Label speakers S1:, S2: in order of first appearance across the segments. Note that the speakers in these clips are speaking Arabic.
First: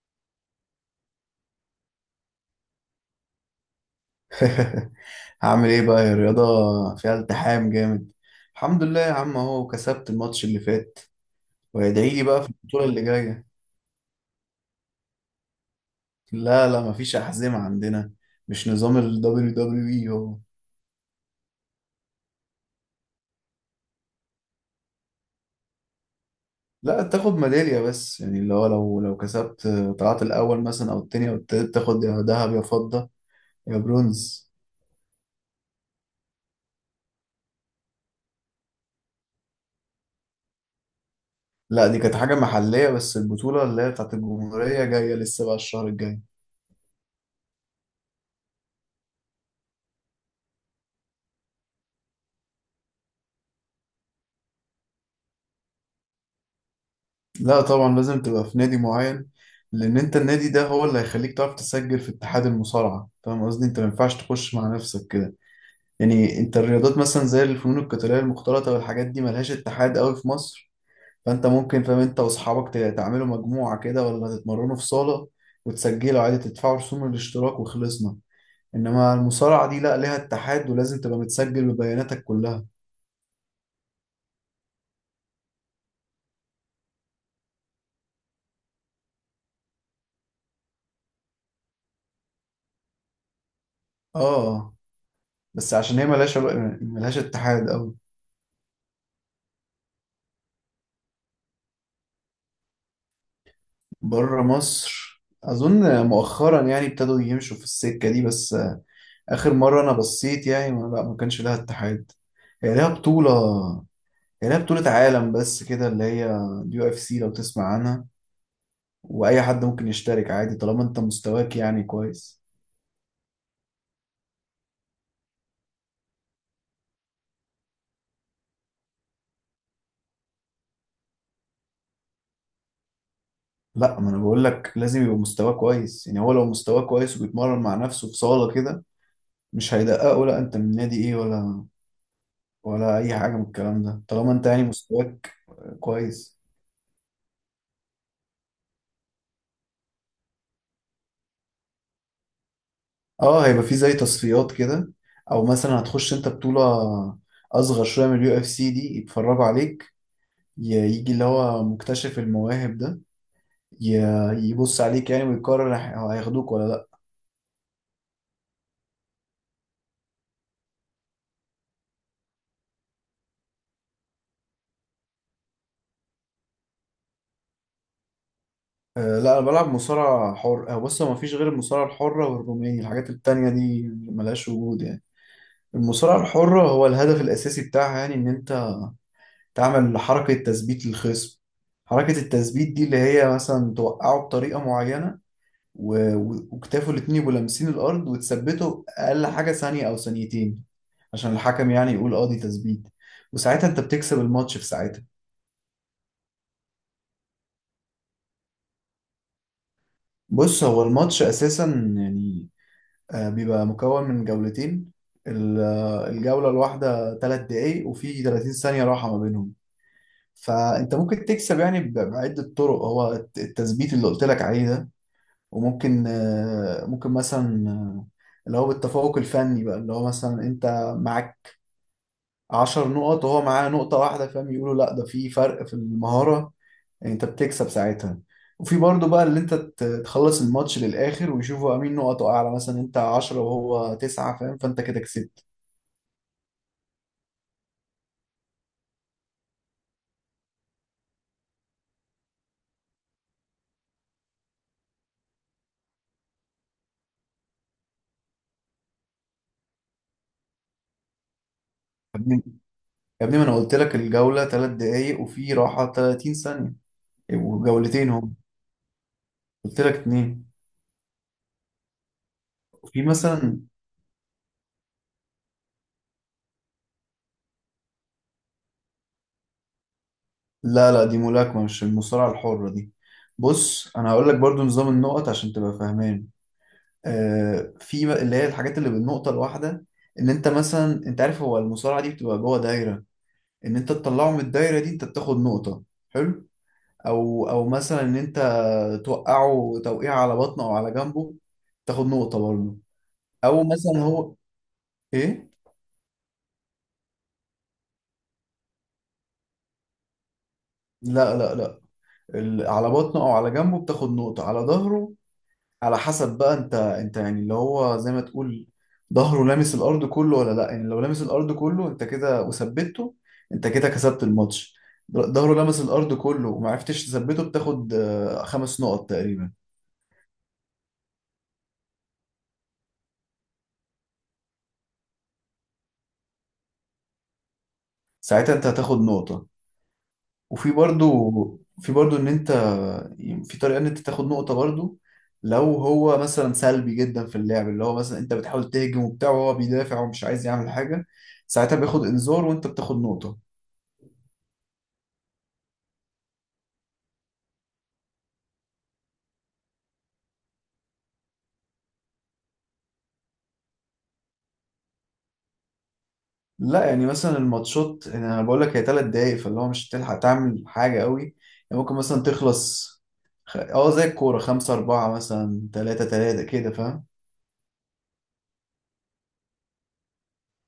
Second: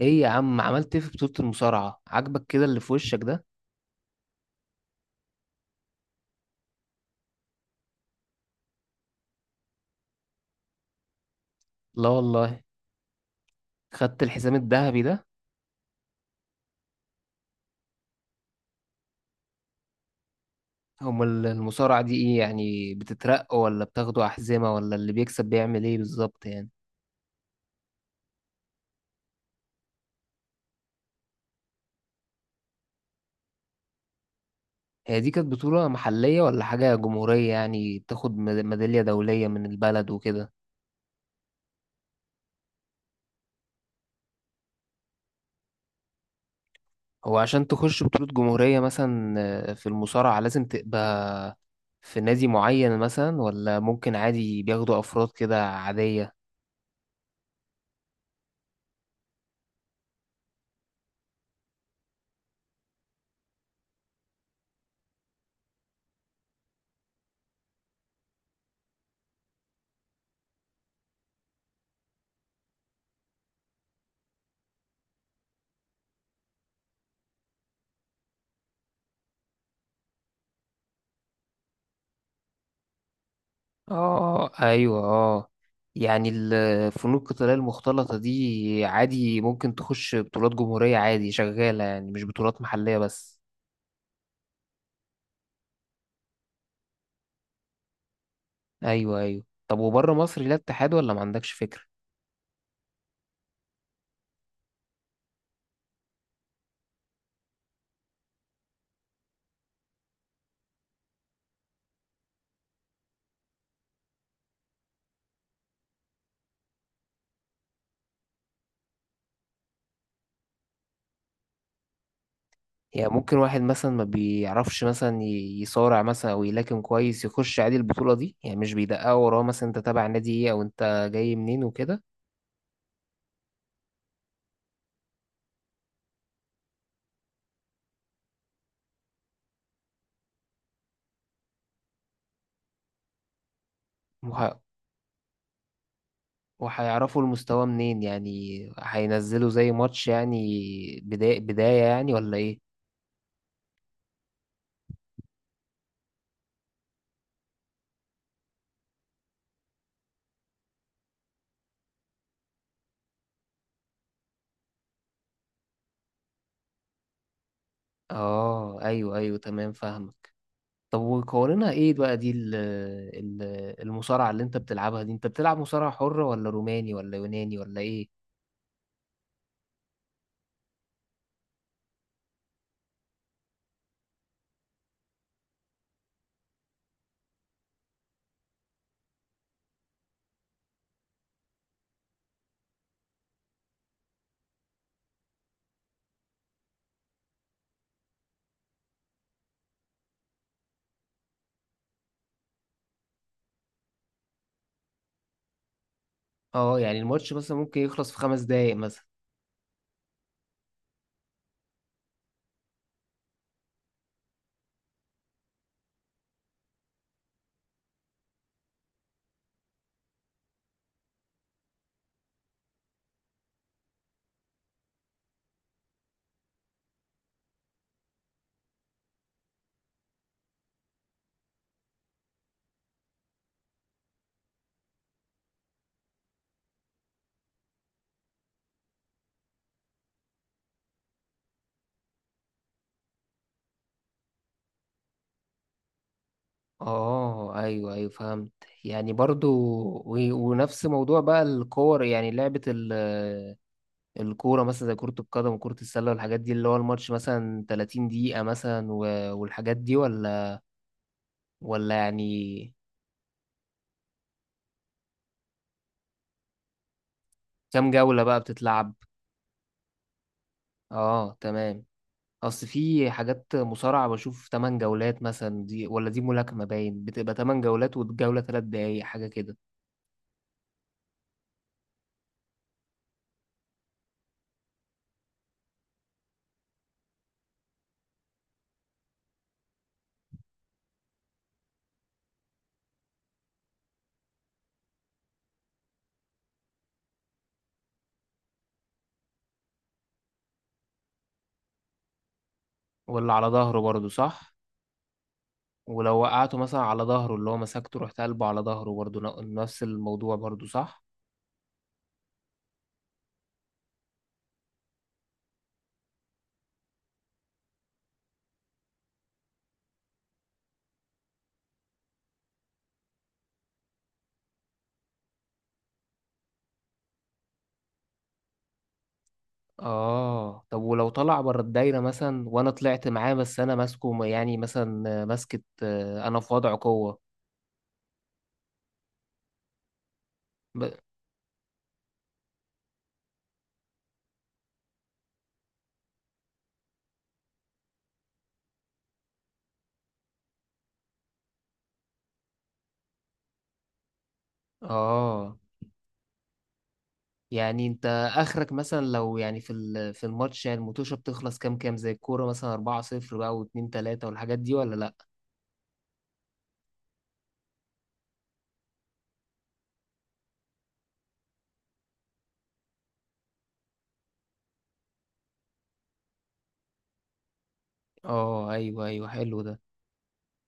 S1: ايه يا عم، عملت ايه في بطولة المصارعة؟ عاجبك كده اللي في وشك ده؟
S2: هعمل ايه بقى يا رياضة؟ فيها التحام جامد. الحمد لله يا عم اهو كسبت الماتش اللي فات،
S1: لا
S2: وادعي لي بقى في
S1: والله.
S2: البطولة اللي جاية.
S1: خدت الحزام الذهبي ده؟
S2: لا لا، مفيش أحزمة عندنا. مش نظام ال WWE هو؟
S1: المصارعة دي ايه يعني، بتترقى ولا بتاخدوا أحزمة، ولا اللي بيكسب بيعمل ايه بالظبط يعني؟
S2: لا، تاخد ميدالية بس، يعني اللي هو لو كسبت، طلعت الأول مثلا أو التاني أو التالت، تاخد يا ذهب يا فضة يا برونز.
S1: هي دي كانت بطولة محلية ولا حاجة جمهورية، يعني بتاخد ميدالية دولية من البلد وكده؟
S2: لا دي كانت حاجة محلية، بس البطولة اللي هي بتاعت الجمهورية جاية لسه بقى الشهر الجاي.
S1: هو عشان تخش بطولة جمهورية مثلا، في المصارعة لازم تبقى في نادي معين مثلا، ولا ممكن عادي بياخدوا أفراد كده عادية؟
S2: لا طبعا لازم تبقى في نادي معين، لان انت النادي ده هو اللي هيخليك تعرف تسجل في اتحاد المصارعه، فاهم قصدي؟ انت ما ينفعش تخش مع نفسك كده. يعني انت الرياضات مثلا زي الفنون القتاليه المختلطه والحاجات دي ملهاش اتحاد قوي في مصر، فانت ممكن، فاهم، انت واصحابك تعملوا مجموعه كده ولا تتمرنوا في صاله، وتسجلوا عادي، تدفعوا رسوم الاشتراك وخلصنا. انما المصارعه دي لا، ليها اتحاد ولازم تبقى متسجل ببياناتك كلها.
S1: اه، اه، ايوه، اه. يعني الفنون القتالية المختلطة دي عادي ممكن تخش بطولات جمهورية عادي، شغالة يعني مش بطولات محلية بس؟
S2: اه بس عشان هي ملهاش اتحاد.
S1: ايوه، ايوه. طب وبره مصر ليها اتحاد ولا ما عندكش فكرة؟
S2: بره مصر اظن مؤخرا يعني ابتدوا يمشوا في السكه دي بس. اخر مره انا بصيت، يعني ما, لا ما كانش لها اتحاد. هي لها بطوله هي لها بطوله عالم بس كده، اللي هي اليو اف سي، لو تسمع عنها. واي حد ممكن يشترك عادي طالما انت مستواك يعني كويس.
S1: يعني ممكن واحد مثلا ما بيعرفش مثلا يصارع مثلا او يلاكم كويس، يخش عادي البطولة دي؟ يعني مش بيدققوا وراه مثلا انت تابع نادي ايه او انت جاي منين وكده؟
S2: لا، ما انا بقول لك لازم يبقى مستواه كويس، يعني هو لو مستواه كويس وبيتمرن مع نفسه في صاله كده، مش هيدققه لا انت من نادي ايه ولا اي حاجه من الكلام ده، طالما انت
S1: وه-
S2: يعني مستواك كويس.
S1: وهيعرفوا المستوى منين يعني؟ هينزلوا زي ماتش يعني، بداية بداية يعني ولا ايه؟
S2: اه هيبقى في زي تصفيات كده، او مثلا هتخش انت بطولة اصغر شوية من اليو اف سي، دي يتفرجوا عليك، يجي اللي هو مكتشف المواهب ده يبص عليك يعني ويقرر هياخدوك ولا لا.
S1: اه، ايوه، ايوه، تمام، فاهمك. طب وقوانينها ايه بقى؟ دي ال- المصارعة اللي انت بتلعبها دي، انت بتلعب مصارعة حرة ولا روماني ولا يوناني ولا ايه؟
S2: لا انا بلعب مصارعة حر. بص هو مفيش غير المصارعة الحرة والروماني، الحاجات التانية دي ملهاش وجود يعني. المصارعة الحرة هو الهدف الاساسي بتاعها، يعني ان انت تعمل حركة تثبيت للخصم. حركة التثبيت دي اللي هي مثلا توقعه بطريقة معينة، و- و- وكتافه الاتنين يبقوا لامسين الارض وتثبته اقل حاجه ثانيه او ثانيتين، عشان الحكم يعني يقول اه دي تثبيت. وساعتها انت بتكسب الماتش، في ساعتها.
S1: اه. يعني الماتش مثلا ممكن يخلص في 5 دقايق مثلا؟
S2: بص هو الماتش اساسا يعني، بيبقى مكون من جولتين. الجوله الواحده 3 دقايق، وفي 30 ثانيه راحه ما بينهم. فانت ممكن تكسب يعني بعده طرق: هو التثبيت اللي قلت لك عليه ده، وممكن ممكن مثلا اللي هو بالتفوق الفني بقى، اللي هو مثلا انت معاك 10 نقط وهو معاه نقطة واحدة، فاهم؟ يقولوا لا ده في فرق في المهارة، يعني انت بتكسب ساعتها. وفي برضه بقى اللي انت تخلص الماتش للآخر ويشوفوا مين نقطه أعلى، مثلا انت 10 وهو 9، فاهم؟ فانت كده كسبت.
S1: اه، ايوه، ايوه، فهمت. يعني برضو ونفس موضوع بقى الكور، يعني لعبة الكورة مثلا زي كرة القدم وكرة السلة والحاجات دي، اللي هو الماتش مثلا 30 دقيقة مثلا والحاجات دي ولا
S2: يا ابني،
S1: يعني؟
S2: يا ابني، ما انا قلت لك الجولة 3 دقايق وفي راحة 30 ثانية،
S1: كام
S2: وجولتين
S1: جولة
S2: هم.
S1: بقى بتتلعب؟
S2: قلت لك اتنين.
S1: اه، تمام. اصل
S2: وفي
S1: في حاجات
S2: مثلا،
S1: مصارعة بشوف 8 جولات مثلا. دي ولا دي ملاكمة باين، بتبقى 8 جولات والجولة 3 دقايق حاجة كده.
S2: لا لا دي ملاكمة، مش المصارعة الحرة دي. بص انا هقول لك برضو نظام النقط عشان تبقى فاهمان. في بقى اللي هي الحاجات اللي بالنقطة الواحدة: ان انت مثلا، انت عارف هو المصارعة دي بتبقى جوه دايرة، ان انت تطلعه من الدايرة دي، انت بتاخد نقطة. حلو. او مثلا ان انت توقعه توقيع على بطنه او على جنبه، تاخد نقطة برضه.
S1: ولا على
S2: او
S1: ظهره
S2: مثلا
S1: برضه
S2: هو،
S1: صح؟
S2: ايه،
S1: ولو وقعته مثلا على ظهره، اللي هو مسكته رحت قلبه على ظهره، برضه نفس الموضوع برضه صح؟
S2: لا لا لا، على بطنه او على جنبه بتاخد نقطة. على ظهره، على حسب بقى انت يعني اللي هو زي ما تقول ظهره لامس الارض كله ولا لا. يعني لو لامس الارض كله انت كده وثبته، انت كده كسبت الماتش. ظهره لامس الارض كله ومعرفتش تثبته، بتاخد 5 نقط تقريبا.
S1: اه. طب ولو طلع بره الدايرة مثلا وانا طلعت معاه، بس انا ماسكه يعني، مثلا ماسكة انا في وضع قوة؟
S2: ساعتها انت هتاخد نقطة. وفي
S1: ب...
S2: برضو في برضو ان انت، يعني في طريقة ان انت تاخد نقطة برضو: لو هو مثلا سلبي جدا في اللعب، اللي هو مثلا انت بتحاول تهجم وبتاع وهو بيدافع ومش عايز يعمل حاجة، ساعتها بياخد انذار وانت بتاخد نقطة.
S1: اه. يعني انت اخرك مثلا لو يعني في في الماتش، يعني الموتوشه بتخلص كام زي الكوره مثلا 4-0 بقى و2-3 والحاجات دي ولا لا؟
S2: لا يعني مثلا الماتشات، يعني انا بقول لك هي 3 دقايق، فاللي هو مش هتلحق تعمل حاجه قوي. يعني ممكن مثلا تخلص، اه زي الكوره خمسة أربعة مثلا، تلاتة تلاتة كده، فاهم.
S1: اه، ايوه، ايوه، حلو ده.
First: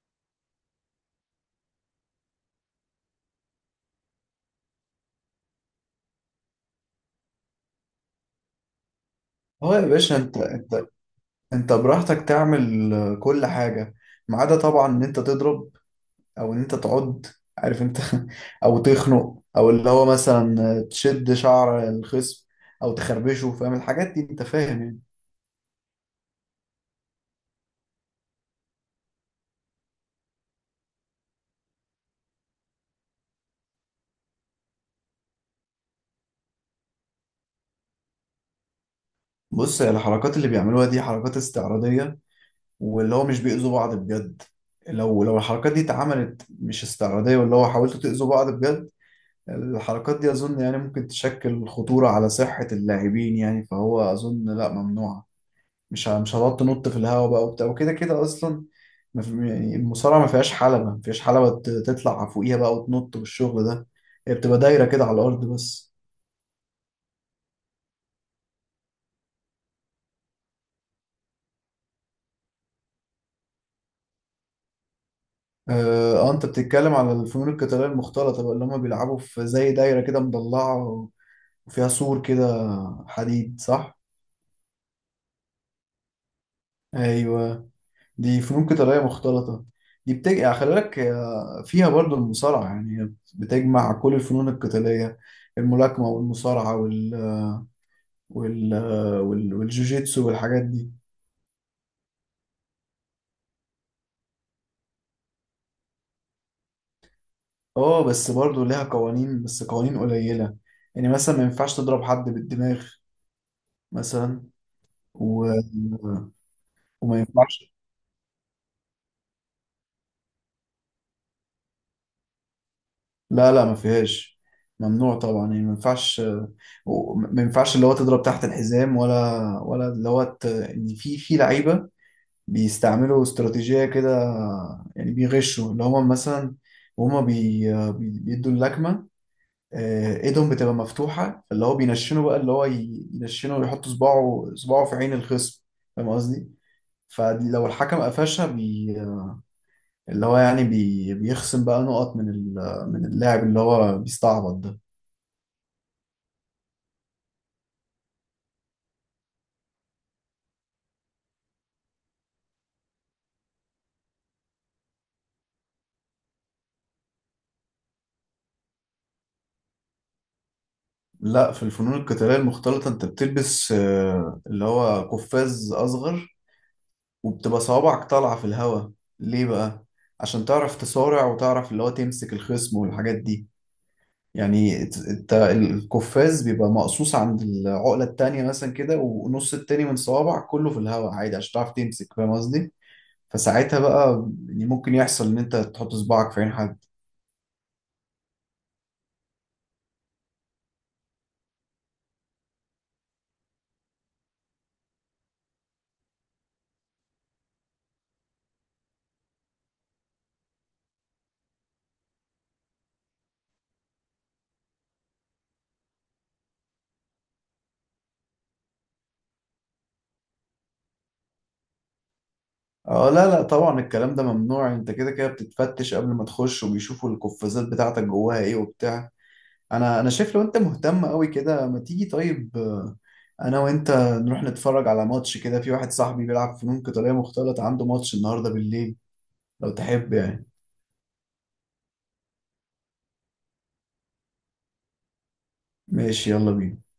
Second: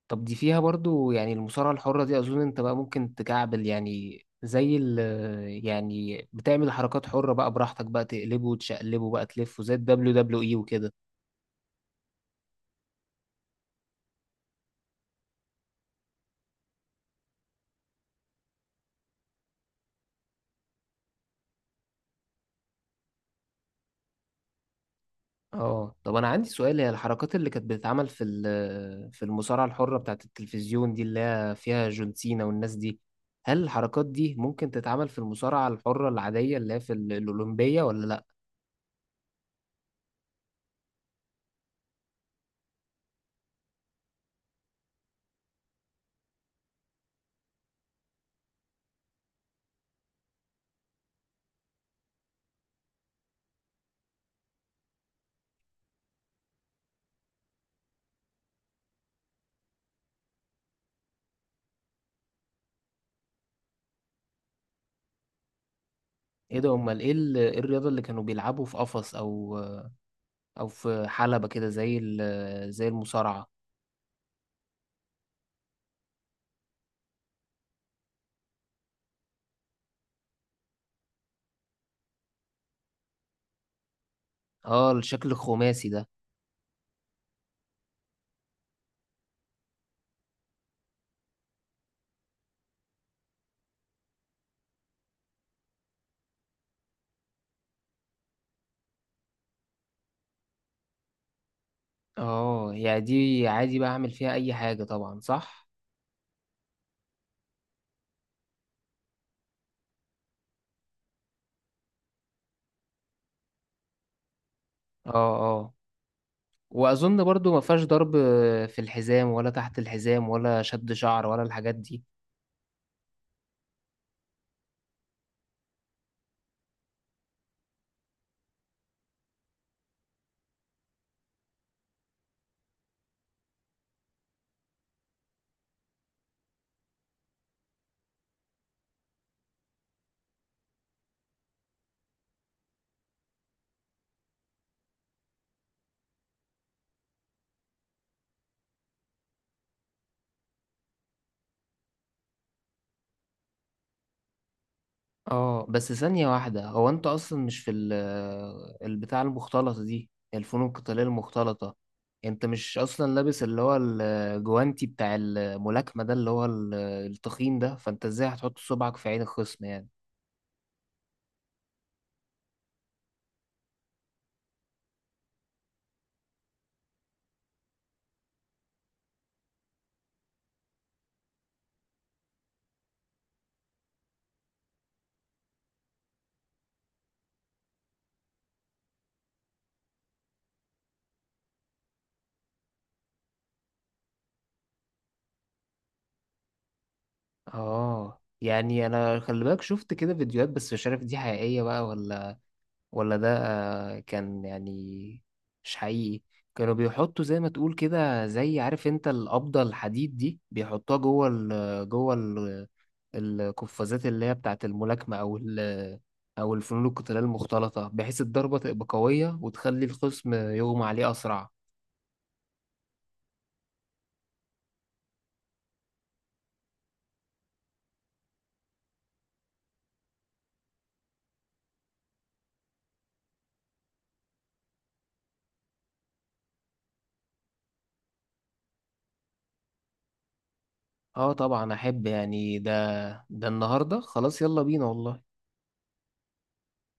S1: طب دي فيها برضو يعني المصارعه الحره دي، اظن انت بقى ممكن تكعبل يعني زي ال يعني بتعمل حركات حره بقى براحتك، بقى تقلبه وتشقلبه بقى تلفه زي
S2: اه يا
S1: الدبليو
S2: باشا، انت
S1: دبليو اي
S2: انت
S1: وكده؟
S2: انت براحتك تعمل كل حاجه، ما عدا طبعا ان انت تضرب او ان انت تعض، عارف انت، او تخنق، او اللي هو مثلا تشد شعر الخصم او تخربشه، فاهم الحاجات دي؟ انت فاهم يعني.
S1: اه. طب انا عندي سؤال، هي الحركات اللي كانت بتتعمل في في المصارعه الحره بتاعت التلفزيون دي، اللي هي فيها جون سينا والناس دي، هل الحركات دي ممكن تتعمل في المصارعه الحره العاديه اللي هي في الاولمبيه ولا لا؟
S2: بص الحركات اللي بيعملوها دي حركات استعراضيه، واللي هو مش بيأذوا بعض بجد. لو الحركات دي اتعملت مش استعراضية، واللي هو حاولتوا تأذوا بعض بجد، الحركات دي أظن يعني ممكن تشكل خطورة على صحة اللاعبين، يعني فهو أظن لا ممنوعة. مش هتقعد تنط في الهواء بقى وبتاع، وكده كده أصلا ما في يعني، المصارعة ما فيهاش حلبة تطلع فوقيها بقى وتنط والشغل ده. هي بتبقى دايرة كده على الأرض بس.
S1: ايه ده، امال ايه إيه الرياضه اللي كانوا بيلعبوا في قفص او في حلبه كده زي زي المصارعه؟
S2: اه انت بتتكلم على الفنون القتالية المختلطة بقى، اللي هم بيلعبوا في زي دايرة كده مضلعة وفيها سور كده، حديد، صح.
S1: اه، الشكل الخماسي ده.
S2: ايوه، دي فنون قتاليه مختلطه. دي بتجمع يعني، خلي بالك، فيها برضو المصارعه يعني. هي بتجمع كل الفنون القتاليه: الملاكمه والمصارعه والجوجيتسو والحاجات دي.
S1: اه، يعني دي عادي بقى اعمل فيها اي حاجه طبعا صح؟
S2: اه بس برضو ليها قوانين، بس قوانين قليله. يعني مثلا ما ينفعش تضرب حد بالدماغ مثلا.
S1: اه،
S2: و...
S1: اه،
S2: وما
S1: واظن برضو ما
S2: ينفعش.
S1: فيهاش ضرب في الحزام ولا تحت الحزام ولا شد شعر ولا الحاجات دي؟
S2: لا لا ما فيهاش. ممنوع طبعا، يعني ما ينفعش. ما ينفعش اللي هو تضرب تحت الحزام، ولا اللي هو يعني في لعيبه بيستعملوا استراتيجيه كده، يعني بيغشوا. اللي هم مثلا وهم بيدوا اللكمه، ايدهم بتبقى مفتوحه، اللي هو بينشنوا بقى، اللي هو ينشنوا ويحط صباعه في عين الخصم، فاهم قصدي؟ فلو الحكم قفشها اللي هو يعني بيخصم بقى نقط من اللاعب اللي هو بيستعبط ده.
S1: اه، بس ثانية واحدة. هو انت اصلا مش في البتاع المختلطة دي، الفنون القتالية المختلطة، انت مش اصلا لابس اللي هو الجوانتي بتاع الملاكمة ده، اللي هو التخين ده، فانت ازاي هتحط صبعك في عين الخصم يعني؟
S2: لا، في الفنون القتالية المختلطة انت بتلبس اللي هو قفاز اصغر، وبتبقى صوابعك طالعة في الهواء. ليه بقى؟ عشان تعرف تصارع وتعرف اللي هو تمسك الخصم والحاجات دي. يعني انت القفاز بيبقى مقصوص عند العقلة التانية مثلا كده، ونص التاني من صوابعك كله في الهواء عادي، عشان تعرف تمسك، فاهم قصدي؟ فساعتها بقى يعني ممكن يحصل ان انت تحط صباعك في عين حد.
S1: اه. يعني انا خلي بالك شفت كده فيديوهات، بس مش عارف دي حقيقية بقى ولا ده كان يعني مش حقيقي. كانوا بيحطوا زي ما تقول كده، زي عارف انت القبضة الحديد دي، بيحطوها جوه ال القفازات اللي هي بتاعة الملاكمة أو الفنون القتالية المختلطة، بحيث الضربة تبقى قوية وتخلي الخصم يغمى عليه أسرع.
S2: اه لا لا طبعا الكلام ده ممنوع، انت كده كده بتتفتش قبل ما تخش، وبيشوفوا القفازات بتاعتك جواها ايه وبتاع. انا شايف لو انت مهتم قوي كده، ما تيجي طيب، انا وانت نروح نتفرج على ماتش كده، في واحد صاحبي بيلعب فنون قتالية مختلطة عنده ماتش النهاردة بالليل، لو تحب يعني.
S1: اه، طبعا أحب يعني، ده النهاردة، خلاص يلا بينا والله.
S2: ماشي، يلا بينا.